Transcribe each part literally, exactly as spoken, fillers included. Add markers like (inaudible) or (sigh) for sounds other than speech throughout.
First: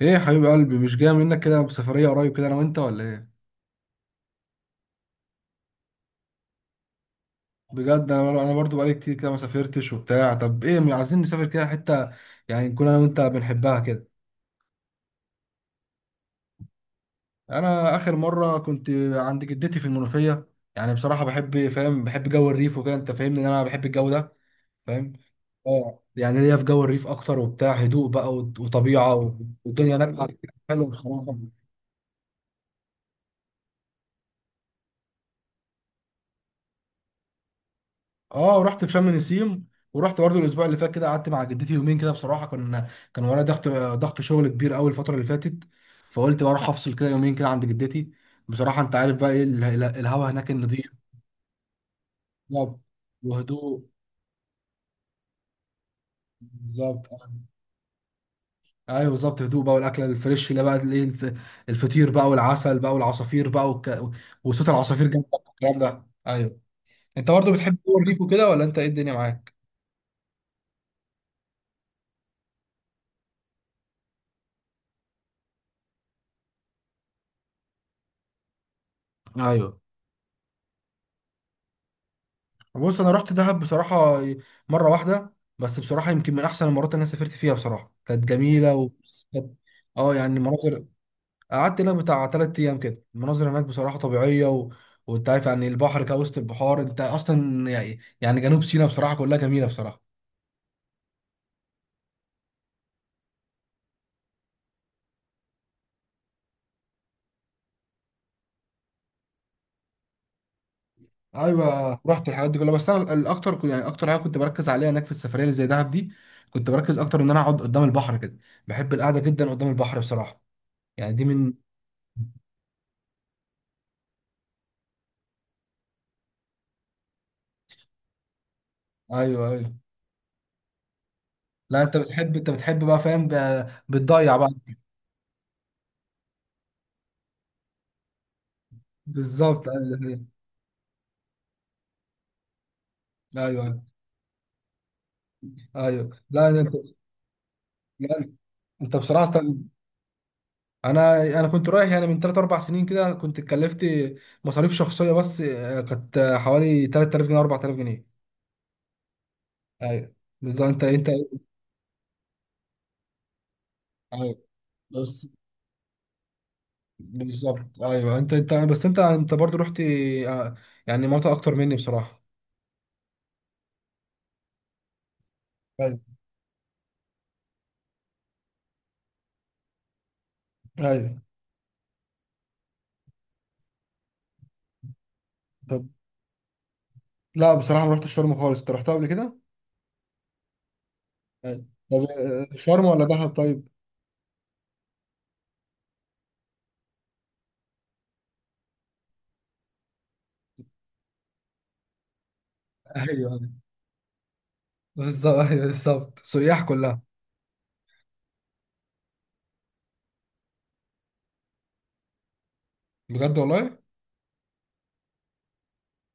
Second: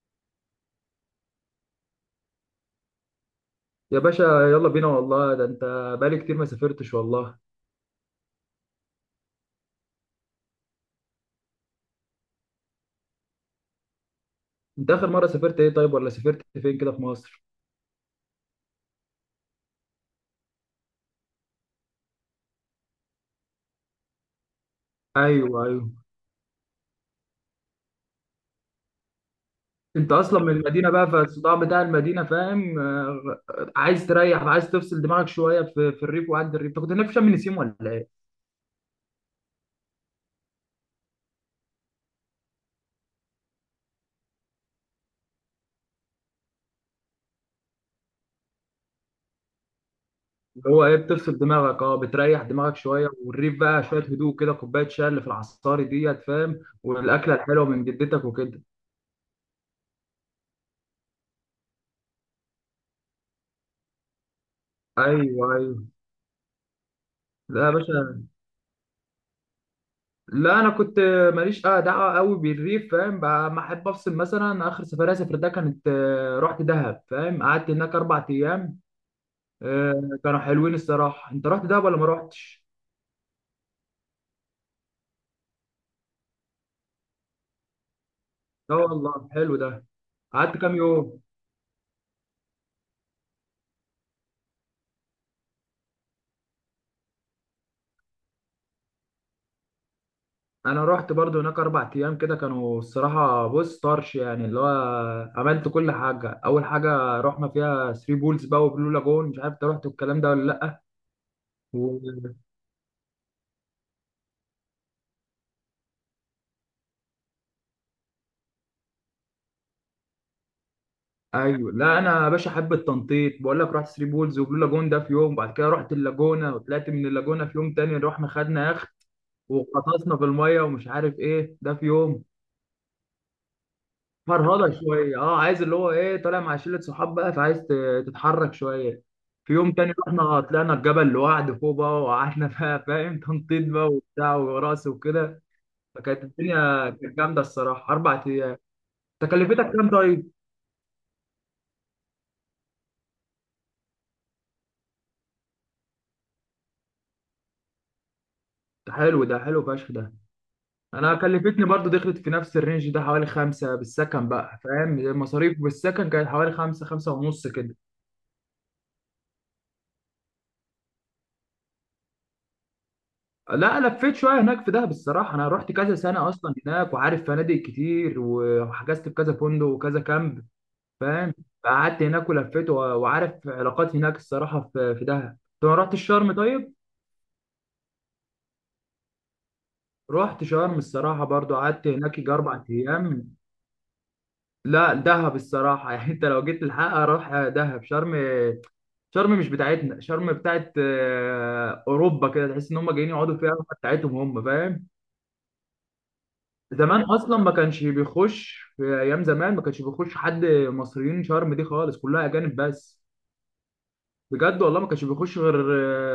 ايه يا حبيب قلبي، مش جاي منك كده بسفرية قريب كده انا وانت ولا ايه؟ يا باشا، يلا بينا والله. ده انت بقالي كتير ما سافرتش والله. بجد انا انا برضو بقالي كتير كده ما سافرتش وبتاع. طب ايه، م- عايزين نسافر كده حتة، يعني نكون انا وانت بنحبها كده. انت اخر مرة سافرت ايه طيب، ولا سافرت فين كده في مصر؟ انا اخر مرة كنت عند جدتي في المنوفية. يعني بصراحة بحب، فاهم، بحب جو الريف وكده. انت فاهمني ان انا بحب الجو ده، فاهم؟ ايوه ايوه. اه، يعني ليا في جو الريف اكتر وبتاع، هدوء بقى وط- وطبيعة، والدنيا انت هناك اصلا من حلوة المدينة بقى، بصراحة. فالصداع بتاع المدينة فاهم، آه، عايز تريح، عايز تفصل دماغك شوية في, في الريف، وعند الريف انت كنت هناك في شم النسيم ولا ايه؟ اه رحت في شم نسيم، ورحت برضه الاسبوع اللي فات كده، قعدت مع جدتي يومين كده. بصراحه كان، كان ورايا ضغط، ضغط شغل كبير قوي الفتره اللي فاتت، فقلت بروح افصل كده يومين كده عند جدتي. بصراحه انت عارف بقى ايه ال- ال- الهوا هناك اللي هو ايه، النضيف. بتفصل دماغك، اه بتريح دماغك بالظبط، شوية، والريف بقى وهدوء، شوية هدوء كده، كوباية شاي اللي في العصاري ديت فاهم، بالظبط. آه. والاكلة الحلوة من جدتك وكده. ايوه بالظبط، هدوء بقى والاكل الفريش، اللي بقى الايه، الف- الفطير بقى والعسل بقى والعصافير بقى والك... وصوت العصافير ايوه جنبك والكلام ايوه. ده. ايوه، انت برضه لا يا بتحب جو الريف باشا، وكده ولا انت ايه، الدنيا معاك؟ لا انا كنت ماليش آه دعوه قوي بالريف فاهم بقى، ما احب افصل. مثلا اخر سفريه سافرتها كانت آه، رحت دهب فاهم، قعدت هناك اربع ايام. ايوه، آه، كانوا حلوين الصراحه. انت رحت دهب ولا ما رحتش؟ بص، انا رحت دهب بصراحه مره واحده، بس بصراحه يمكن من احسن المرات اللي انا سافرت فيها. بصراحه كانت جميله لا و والله كانت- حلو ده. اه، يعني قعدت كام المناظر. يوم؟ قعدت لها بتاع تلات ايام كده، المناظر هناك بصراحه طبيعيه و... وانت عارف، يعني البحر كده وسط البحار، انت اصلا يعني، يعني جنوب سيناء بصراحه كلها جميله بصراحه. انا رحت برضو هناك اربع ايام كده، كانوا الصراحه، بص طرش يعني، اللي هو عملت كل حاجه. اول حاجه رحنا فيها ثري بولز بقى وبلو لاجون، مش عارف انت رحت الكلام ده ولا ايوه رحت لا؟ الحاجات دي كلها، بس انا الاكتر، يعني اكتر حاجه كنت بركز عليها هناك في السفريه اللي زي دهب دي، كنت بركز اكتر ان انا اقعد قدام البحر كده. بحب القعده جدا قدام البحر بصراحه، يعني دي من. ايوه. لا انا يا باشا حب التنطيط، بقول لك رحت ثري بولز وبلو لاجون ده في يوم، وبعد كده رحت اللاجونه وطلعت من اللاجونه في يوم تاني، رحنا خدنا يخت ايوه ايوه، وغطسنا في الميه ومش عارف ايه ده لا في انت يوم. بتحب، انت بتحب بقى، فاهم، ب- بتضيع بقى. فرهضه شويه، اه عايز اللي هو ايه، طالع مع شله صحاب بقى، فعايز ت- تتحرك شويه. في بالظبط، يوم ايوه تاني ده حقيقي. رحنا طلعنا الجبل لوحد فوق بقى وقعدنا (laughs) بقى فاهم، ايوه تنطيط بقى وبتاع ورقص وكده. ايوه، فكانت لا انت، الدنيا كانت جامده الصراحه اربع لا ايام. انت بصراحه است- تكلفتك كام طيب؟ انا انا كنت رايح يعني من ثلاثة اربع سنين كده، كنت اتكلفت مصاريف شخصيه بس. آه، كانت حوالي تلات آلاف جنيه اربعة آلاف جنيه. ده حلو، ده حلو فشخ ايوه ده. بالظبط، انت انا انت. كلفتني برضو، دخلت في نفس الرينج ده، حوالي خمسة بالسكن ايوه بقى فاهم، بس. المصاريف بالسكن كانت حوالي خمسة، خمسة ونص كده. بالظبط، ايوه انت انت بس، انت انت برضو رحت، آه، يعني مناطق اكتر مني بصراحه. لا لفيت شوية هناك في دهب الصراحة، انا رحت كذا ايوه سنة اصلا هناك، وعارف فنادق كتير وحجزت في كذا فندق وكذا كامب ايوه. فاهم، قعدت هناك ولفيت و- وعارف علاقات هناك الصراحة في في دهب. طب ما طب، رحت الشرم طيب؟ لا بصراحه ما رحتش شرم خالص، انت رحتها قبل كده؟ رحت شرم الصراحة برضو، ايوه، قعدت طب هناك يجي آه، أربع شرم ولا دهب أيام. طيب؟ لا دهب الصراحة (laughs) يعني أنت لو جيت الحق أروح دهب شرم. شرم مش بتاعتنا، شرم بتاعت آه، اوروبا كده، تحس ان هم ايوه جايين يقعدوا ايوه، فيها، بتاعتهم هم فاهم. بالظبط، ايوه بالظبط، سياح كلها. زمان اصلا ما كانش بيخش، في ايام زمان ما كانش بيخش حد مصريين شرم دي خالص، كلها اجانب بس. بجد والله؟ بجد والله، ما كانش بيخش غير،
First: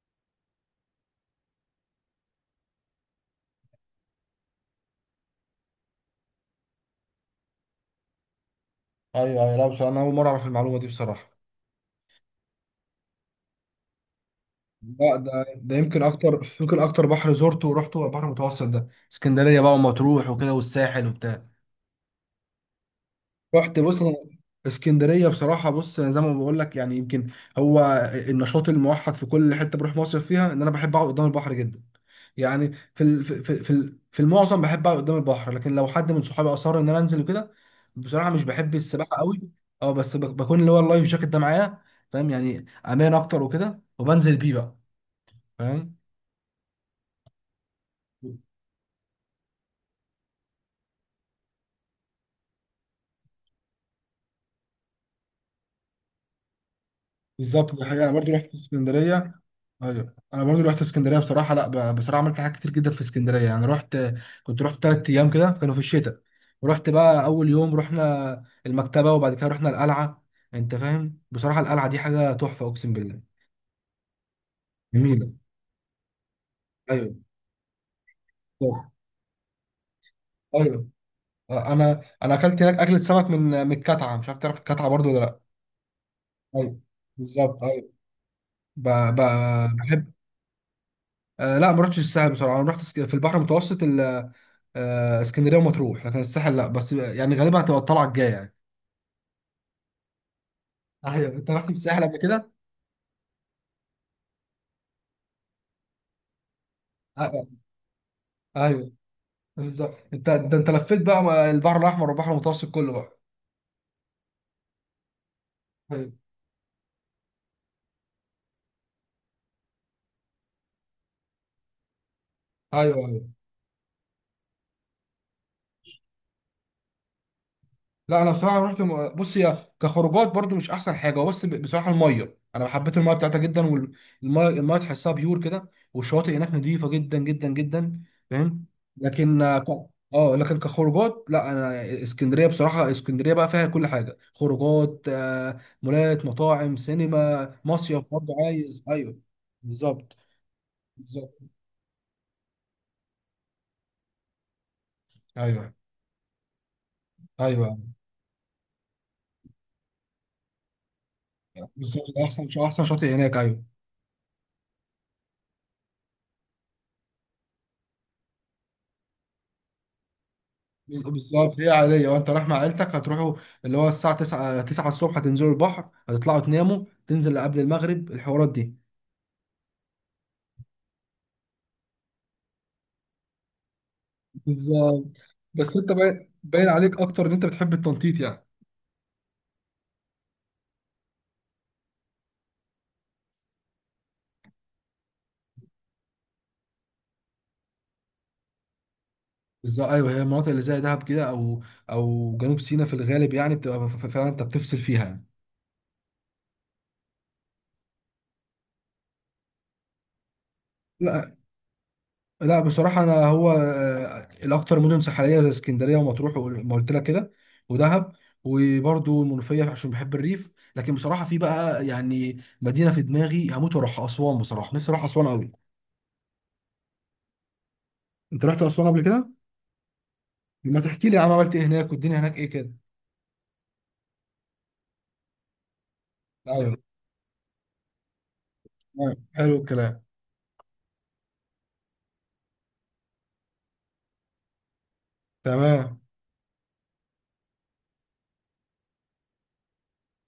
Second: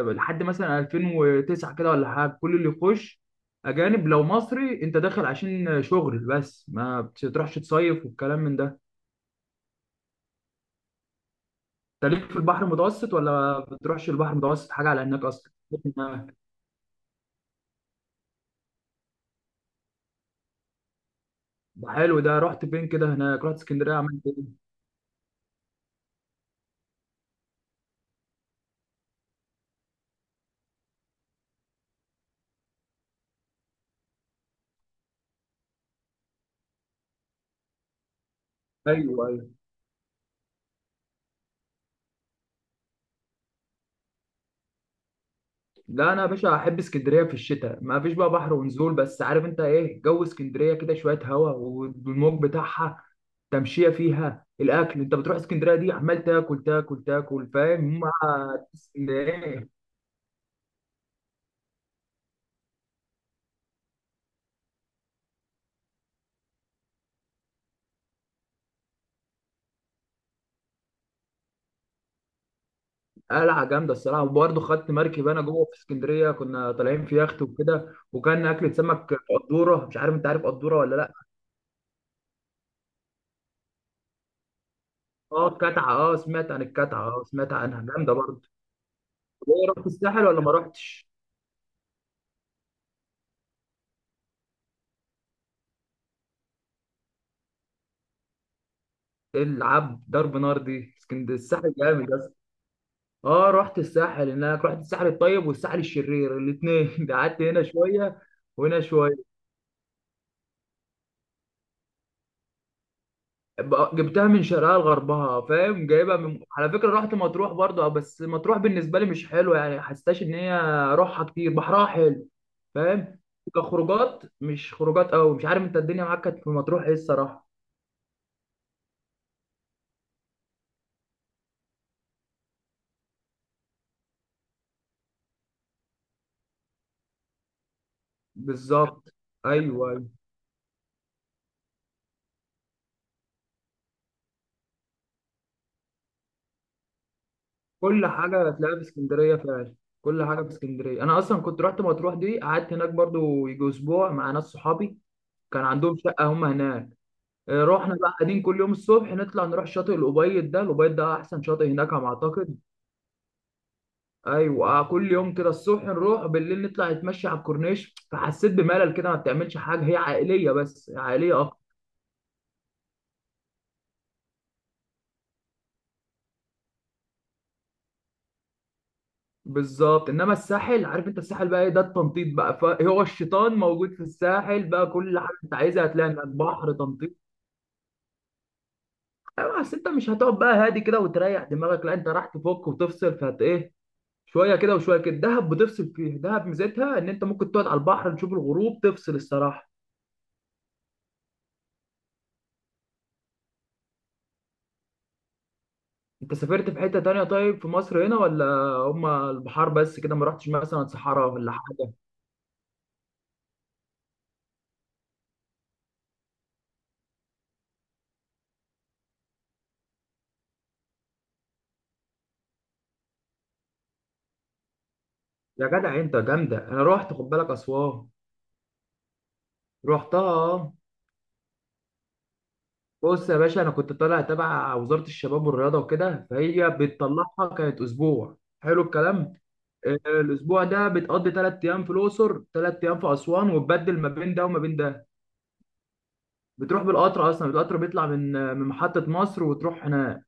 آه، لحد مثلا ألفين وتسعة كده ولا حاجه، كل اللي يخش اجانب. لو مصري انت داخل عشان شغل بس، ما بتروحش تصيف والكلام من ده. ايوه ايوه، لا بصراحه انا اول مره اعرف المعلومه دي بصراحه. انت ليك في البحر المتوسط ولا بتروحش البحر المتوسط حاجه على لا، هناك ده اصلا؟ ده يمكن اكتر، يمكن اكتر بحر زرته ورحته هو البحر المتوسط ده، اسكندريه بقى ومطروح وكده والساحل وبتاع. ده حلو، ده رحت فين كده هناك، رحت رحت، اسكندريه بص أنا، عملت ايه؟ اسكندريه بصراحه، بص أنا زي ما بقول لك يعني، يمكن هو النشاط الموحد في كل حته بروح مصيف فيها، ان انا بحب اقعد قدام البحر جدا. يعني في ال- في في في ال- في المعظم بحب اقعد قدام البحر، لكن لو حد من صحابي اصر ان انا انزل وكده، بصراحه مش بحب السباحه ايوه قوي. ايوه. اه بس ب- بكون اللي هو اللايف جاكيت ده معايا، فاهم، يعني امان اكتر وكده، وبنزل بيه بقى، فاهم. لا انا يا باشا احب اسكندريه في الشتاء، ما فيش بقى بحر ونزول، بس عارف انت ايه، جو اسكندريه كده شويه هوا والموج بتاعها، تمشيه فيها، الاكل. انت بتروح اسكندريه دي عمال تاكل تاكل تاكل بالظبط، دي فاهم، حقيقة. أنا مع برضو رحت اسكندرية. اسكندريه. أيوة، أنا برضو رحت اسكندرية بصراحة. لا ب- بصراحة عملت حاجات كتير جدا في اسكندرية. يعني رحت، كنت رحت تلات أيام كده، كانوا في الشتاء، ورحت بقى أول يوم رحنا المكتبة، وبعد كده رحنا القلعة. أنت فاهم، بصراحة القلعة دي حاجة تحفة أقسم بالله. قلعه جامده الصراحه، وبرضه خدت مركب جميلة، انا جوه في اسكندريه، كنا طالعين أيوة، في يخت وكده، وكان اكله طب. سمك. قدوره، مش عارف انت عارف قدوره أيوة، ولا لا؟ أنا أنا أكلت هناك أكلة سمك من، من الكتعة، مش عارف تعرف الكتعة برضو ولا لأ. اه الكتعه، اه سمعت عن أيوة الكتعه، اه سمعت بالظبط، عنها أيوة جامده برضه. ب... ب... ايه رحت بحب الساحل ولا ما رحتش؟ آه لا ما رحتش الساحل بصراحة. أنا رحت في البحر المتوسط، آه، اسكندريه ومطروح، لكن الساحل لا، بس يعني غالبا هتبقى الطلعه الجايه يعني. ايه العب ضرب نار دي، ايوه، اسكندريه، انت رحت الساحل الساحل جامد قبل اصلا. كده؟ اه رحت الساحل هناك، رحت الساحل الطيب والساحل الشرير الاثنين (laughs) ده آه، قعدت آه، هنا شويه وهنا ايوه، شويه. بالظبط انت، ده انت لفيت بقى البحر الاحمر والبحر المتوسط كله بقى. بقى- جبتها من شرقها لغربها فاهم، ايوه جايبها من، على فكره رحت مطروح برضه، اه، بس مطروح بالنسبه لي مش حلوه، يعني حسيتهاش ان هي روحها كتير، بحرها حلو ايوه. فاهم، ايوه كخروجات مش خروجات قوي. مش عارف انت الدنيا معاك كانت في مطروح ايه الصراحه؟ لا، انا بصراحه رحت م- بص، هي كخروجات برضو مش احسن حاجه، هو بس ب- بصراحه الميه، انا حبيت الميه بتاعتها جدا، والميه، الميه تحسها بيور كده، والشواطئ هناك نظيفه جدا جدا جدا، فاهم. بالظبط، لكن آه، ك- ايوه ايوه. اه لكن كخروجات لا، انا اسكندريه بصراحه، اسكندريه بقى فيها كل حاجه، خروجات آه، مولات، مطاعم، سينما، مصيف كل برضو حاجة هتلاقيها في عايز، ايوه اسكندرية فعلا، بالظبط. كل حاجة في اسكندرية. أنا بالظبط أصلا كنت رحت مطروح دي، قعدت هناك برضو يجي أسبوع مع ناس صحابي، كان ايوه عندهم شقة هم هناك. آه، ايوه. رحنا بقى قاعدين كل يوم الصبح، نطلع نروح شاطئ الأبيض، ده الأبيض ده أحسن شاطئ هناك على ما بالظبط، احسن أعتقد. احسن شاطئ هناك، ايوه. أيوة، آه، كل يوم كده الصبح نروح، بالليل نطلع نتمشى على الكورنيش. فحسيت بملل كده، ما بتعملش حاجة، هي عائلية بس، عائلية أكتر. بالظبط، هي عادية، وانت رايح مع عيلتك هتروحوا، اللي هو الساعة 9 9 الصبح تنزلوا البحر، هتطلعوا تناموا، تنزل قبل المغرب الحوارات دي. بالظبط، انما الساحل، عارف انت الساحل بقى ايه، ده التنطيط بقى، فهو الشيطان موجود في الساحل بقى، بالظبط، كل حاجه انت بس عايزها انت هتلاقي هناك، باين، باين بحر، عليك تنطيط. اكتر ان انت بتحب التنطيط يعني. ايوه، اصل انت مش هتقعد بقى هادي كده وتريح دماغك، لا انت راح تفك وتفصل، فهت ايه، شويه كده وشويه كده. دهب بتفصل فيه، دهب ميزتها ان انت ممكن تقعد على البحر، تشوف الغروب، تفصل الصراحه. بالظبط ايوه، هي المناطق اللي زي دهب كده او او جنوب سيناء في الغالب، يعني بتبقى ف- ف- فعلا انت بتفصل فيها يعني. انت سافرت في حته تانية طيب في مصر هنا، ولا هما البحار بس كده، ما رحتش مثلا لا. صحراء ولا حاجه؟ لا بصراحة، أنا هو آه، الأكتر مدن ساحلية، زي اسكندرية ومطروح وما قلت لك كده، ودهب، وبرضه المنوفية عشان بحب الريف. لكن بصراحة في بقى يعني مدينة في دماغي هموت وأروحها، أسوان. بصراحة نفسي أروح أسوان أوي. يا جدع انت جامده، انا رحت خد بالك اسوان. أنت رحت أسوان قبل كده؟ رحتها آه. ما تحكي لي يا عم، عملت إيه هناك والدنيا هناك إيه كده؟ بص يا باشا، انا كنت طالع تبع وزاره الشباب والرياضه وكده، فهي أيوه، بتطلعها كانت اسبوع. حلو تمام الكلام. حلو آه، الكلام. الاسبوع ده بتقضي ثلاث ايام في الاقصر، ثلاث ايام في اسوان، وتبدل ما بين ده وما بين ده. تمام. بتروح بالقطر اصلا، القطر بيطلع من، آه، من محطه مصر وتروح هناك.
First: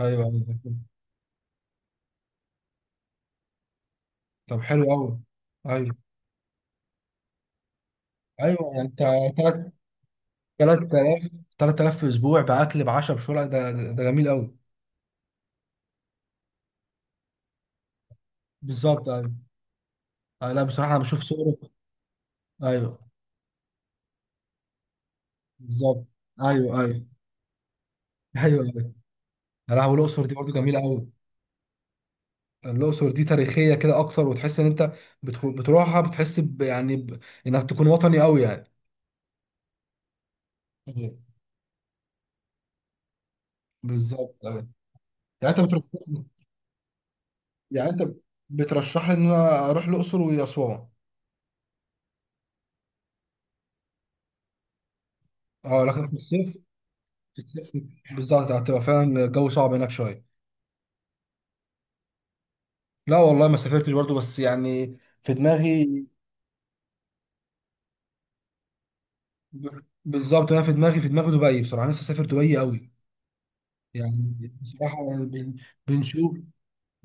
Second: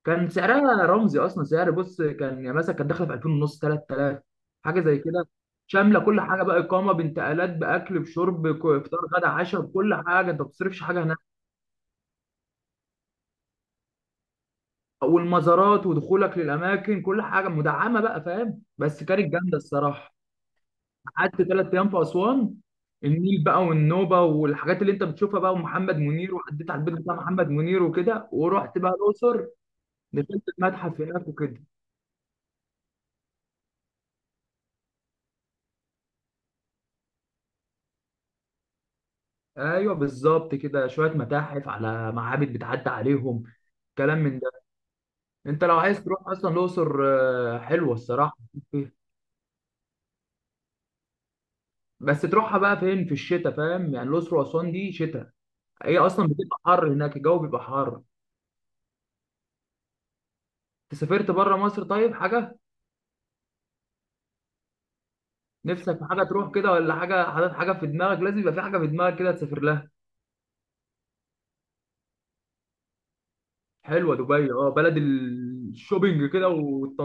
أيوه كان أيوه. سعرها رمزي اصلا، سعر بص كان يعني مثلا كان داخله في ألفين ونص، تلات آلاف طب حاجه حلو زي أوي. كده. أيوه شامله كل حاجه بقى، اقامه، بانتقالات، باكل، بشرب، أيوه، يعني ك- أنت، فطار، غدا، عشاء، تلات بكل حاجه، انت ما تلات بتصرفش حاجه هناك. آلاف تلات آلاف في أسبوع، بأكل بعشا بشرع، ده ده ده جميل أوي. والمزارات ودخولك للاماكن كل حاجه مدعمه بقى فاهم، بس بالظبط، أيوة. كانت جامده الصراحه. آه لا بصراحه انا بشوف قعدت صوره. ثلاث ايام في اسوان، ايوه النيل بقى والنوبه والحاجات اللي انت بتشوفها بقى، ومحمد بالظبط. منير وعديت ايوه على البيت ايوه. بتاع محمد منير وكده. ايوه ورحت بقى ايوه. الاقصر، يا لهوي، الاقصر دي دخلت برضو جميله المتحف قوي. هناك وكده. الاقصر دي تاريخيه كده اكتر، وتحس ان انت بتخو... بتروحها بتحس ب... يعني ب... انك تكون وطني قوي يعني. ايوه بالظبط، كده شويه أيوة. متاحف على معابد بتعدي عليهم، كلام بالظبط من ده. ايوه. يعني انت انت لو بترشح، عايز تروح اصلا الاقصر، آه، يعني حلوه انت الصراحه، بترشح لي ان انا اروح الاقصر واسوان. بس تروحها بقى فين، في الشتاء فاهم، يعني الاقصر واسوان دي شتاء، اه هي لكن في اصلا الصيف، بتبقى حر هناك، في الجو بيبقى الصيف، حر. بالظبط هتبقى فعلا الجو صعب هناك شويه. انت سافرت بره مصر طيب حاجه؟ لا والله ما سافرتش برضو، بس يعني في دماغي. نفسك في حاجه تروح كده، ولا حاجه حاطط حاجه في دماغك؟ لازم يبقى في حاجه في دماغك كده تسافر لها. بالظبط، انا في دماغي، في دماغي دبي بصراحه. نفسي اسافر دبي قوي. حلوه يعني دبي، اه بلد بصراحة يعني بن- الشوبينج بنشوف، كده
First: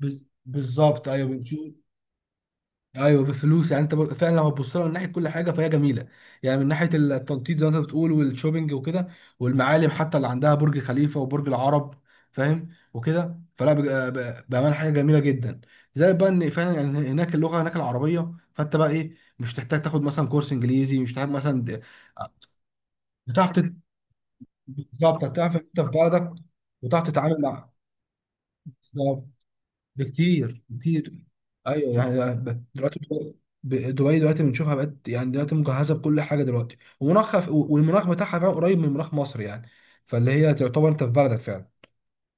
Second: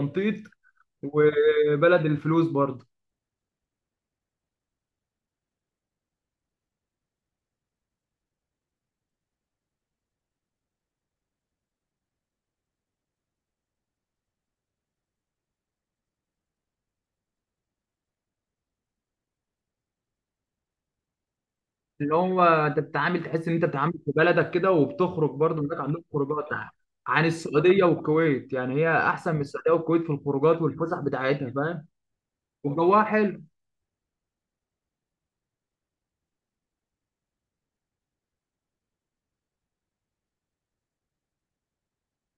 بز- بالظبط ايوه بنشوف. وبلد الفلوس برضه. ايوه، بفلوس، يعني انت ب- فعلا لو هتبص لها من ناحيه كل حاجه فهي جميله. يعني من ناحيه التنطيط زي ما انت بتقول، والشوبينج وكده، والمعالم حتى، اللي عندها برج خليفه وبرج العرب، فاهم، وكده، فلا بج- ب- بامانه حاجه جميله جدا. زي بقى ان فعلا يعني هناك، اللغه هناك العربيه، فانت بقى ايه، مش تحتاج تاخد مثلا كورس انجليزي، مش تحتاج مثلا د- اللي هو انت بتتعامل، تحس بتعرف ان انت تت- بتتعامل في بلدك كده، بالظبط، وبتخرج هتعرف برضه، هناك انت في عندهم بلدك، خروجات وتعرف عن تتعامل مع، السعوديه والكويت، يعني هي بالظبط. احسن من السعوديه والكويت في الخروجات بكتير والفسح كتير، بتاعتها فاهم، ايوه يعني ب- دلوقتي وجوها ب- حلو. دبي دلوقتي بنشوفها بقت، يعني دلوقتي مجهزه بكل حاجه دلوقتي، ومناخها والمناخ بتاعها فعلا قريب من مناخ مصر يعني، فاللي هي تعتبر انت في بلدك فعلا.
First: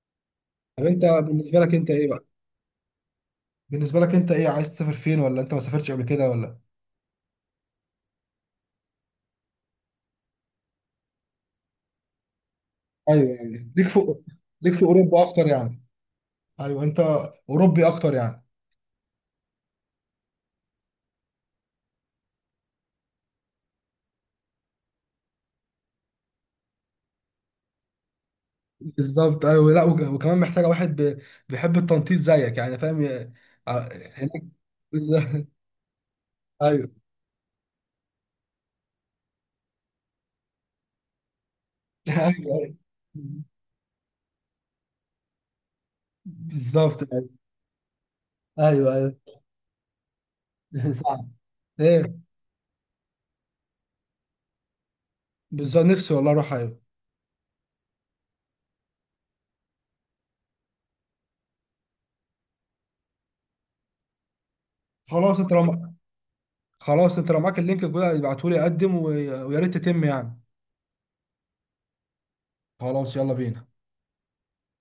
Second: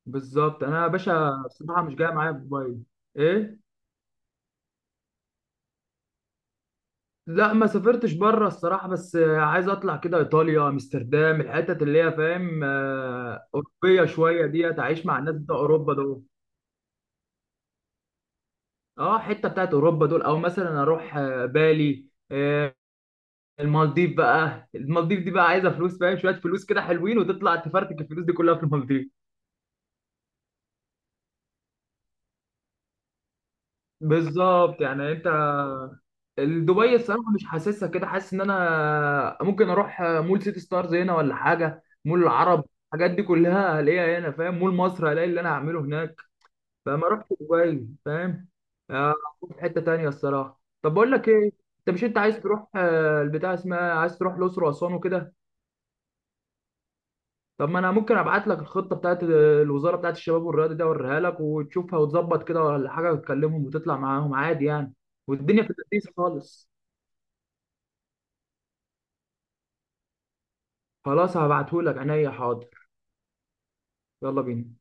بالظبط، انا طب يا انت باشا بالنسبه لك بصراحه انت مش ايه جايه بقى؟ معايا في دبي. ايه؟ بالنسبه لك انت ايه، عايز تسافر فين، ولا انت ما سافرتش قبل كده ولا؟ لا ما سافرتش بره الصراحه، بس آه، عايز اطلع كده ايطاليا، امستردام، الحتت اللي هي فاهم، ايوه، آه، يعني ليك في، اوروبيه شويه ليك ديت، في اعيش مع اوروبا الناس اكتر بتوع يعني. اوروبا دول. ايوه انت اوروبي اكتر يعني. اه حته بتاعت اوروبا دول، او مثلا اروح، آه، بالي، آه، المالديف بقى. المالديف دي بقى عايزه فلوس فاهم، شويه فلوس كده حلوين، وتطلع تفرتك الفلوس دي كلها في المالديف. بالظبط ايوه، لا وك- وكمان محتاجه واحد ب- بيحب التنطيط زيك يعني، فاهم، ي- ع- هناك. بالظبط، يعني انت بالظبط. (laughs) دبي ايوه. الصراحه مش حاسسها كده، حاسس ان انا ممكن اروح مول سيتي ستارز هنا ولا حاجه، (laughs) مول ايوه العرب، ايوه. الحاجات دي كلها هلاقيها هنا فاهم، مول مصر هلاقي اللي انا هعمله هناك. بالظبط فما اروحش ايوه. دبي فاهم، ايوه ايوه. آه، اروح في حته تانية الصراحه. (laughs) طب بقول صح. لك ايه، انت مش ايه، انت عايز تروح، آه، البتاع اسمها، عايز تروح الاقصر واسوان وكده؟ بالظبط، نفسي والله اروح، ايوه. طب ما انا ممكن ابعت لك الخطه بتاعت الوزاره بتاعت الشباب والرياضه دي، اوريها لك وتشوفها، وتظبط كده ولا حاجه، وتكلمهم وتطلع معاهم عادي يعني. خلاص، انت والدنيا في لو اللذيذ خالص. خلاص انت لو معاك اللينك كده ابعته لي اقدم، ويا ريت تتم يعني. خلاص هبعتهولك عينيا، حاضر. خلاص يلا بينا. يلا بينا.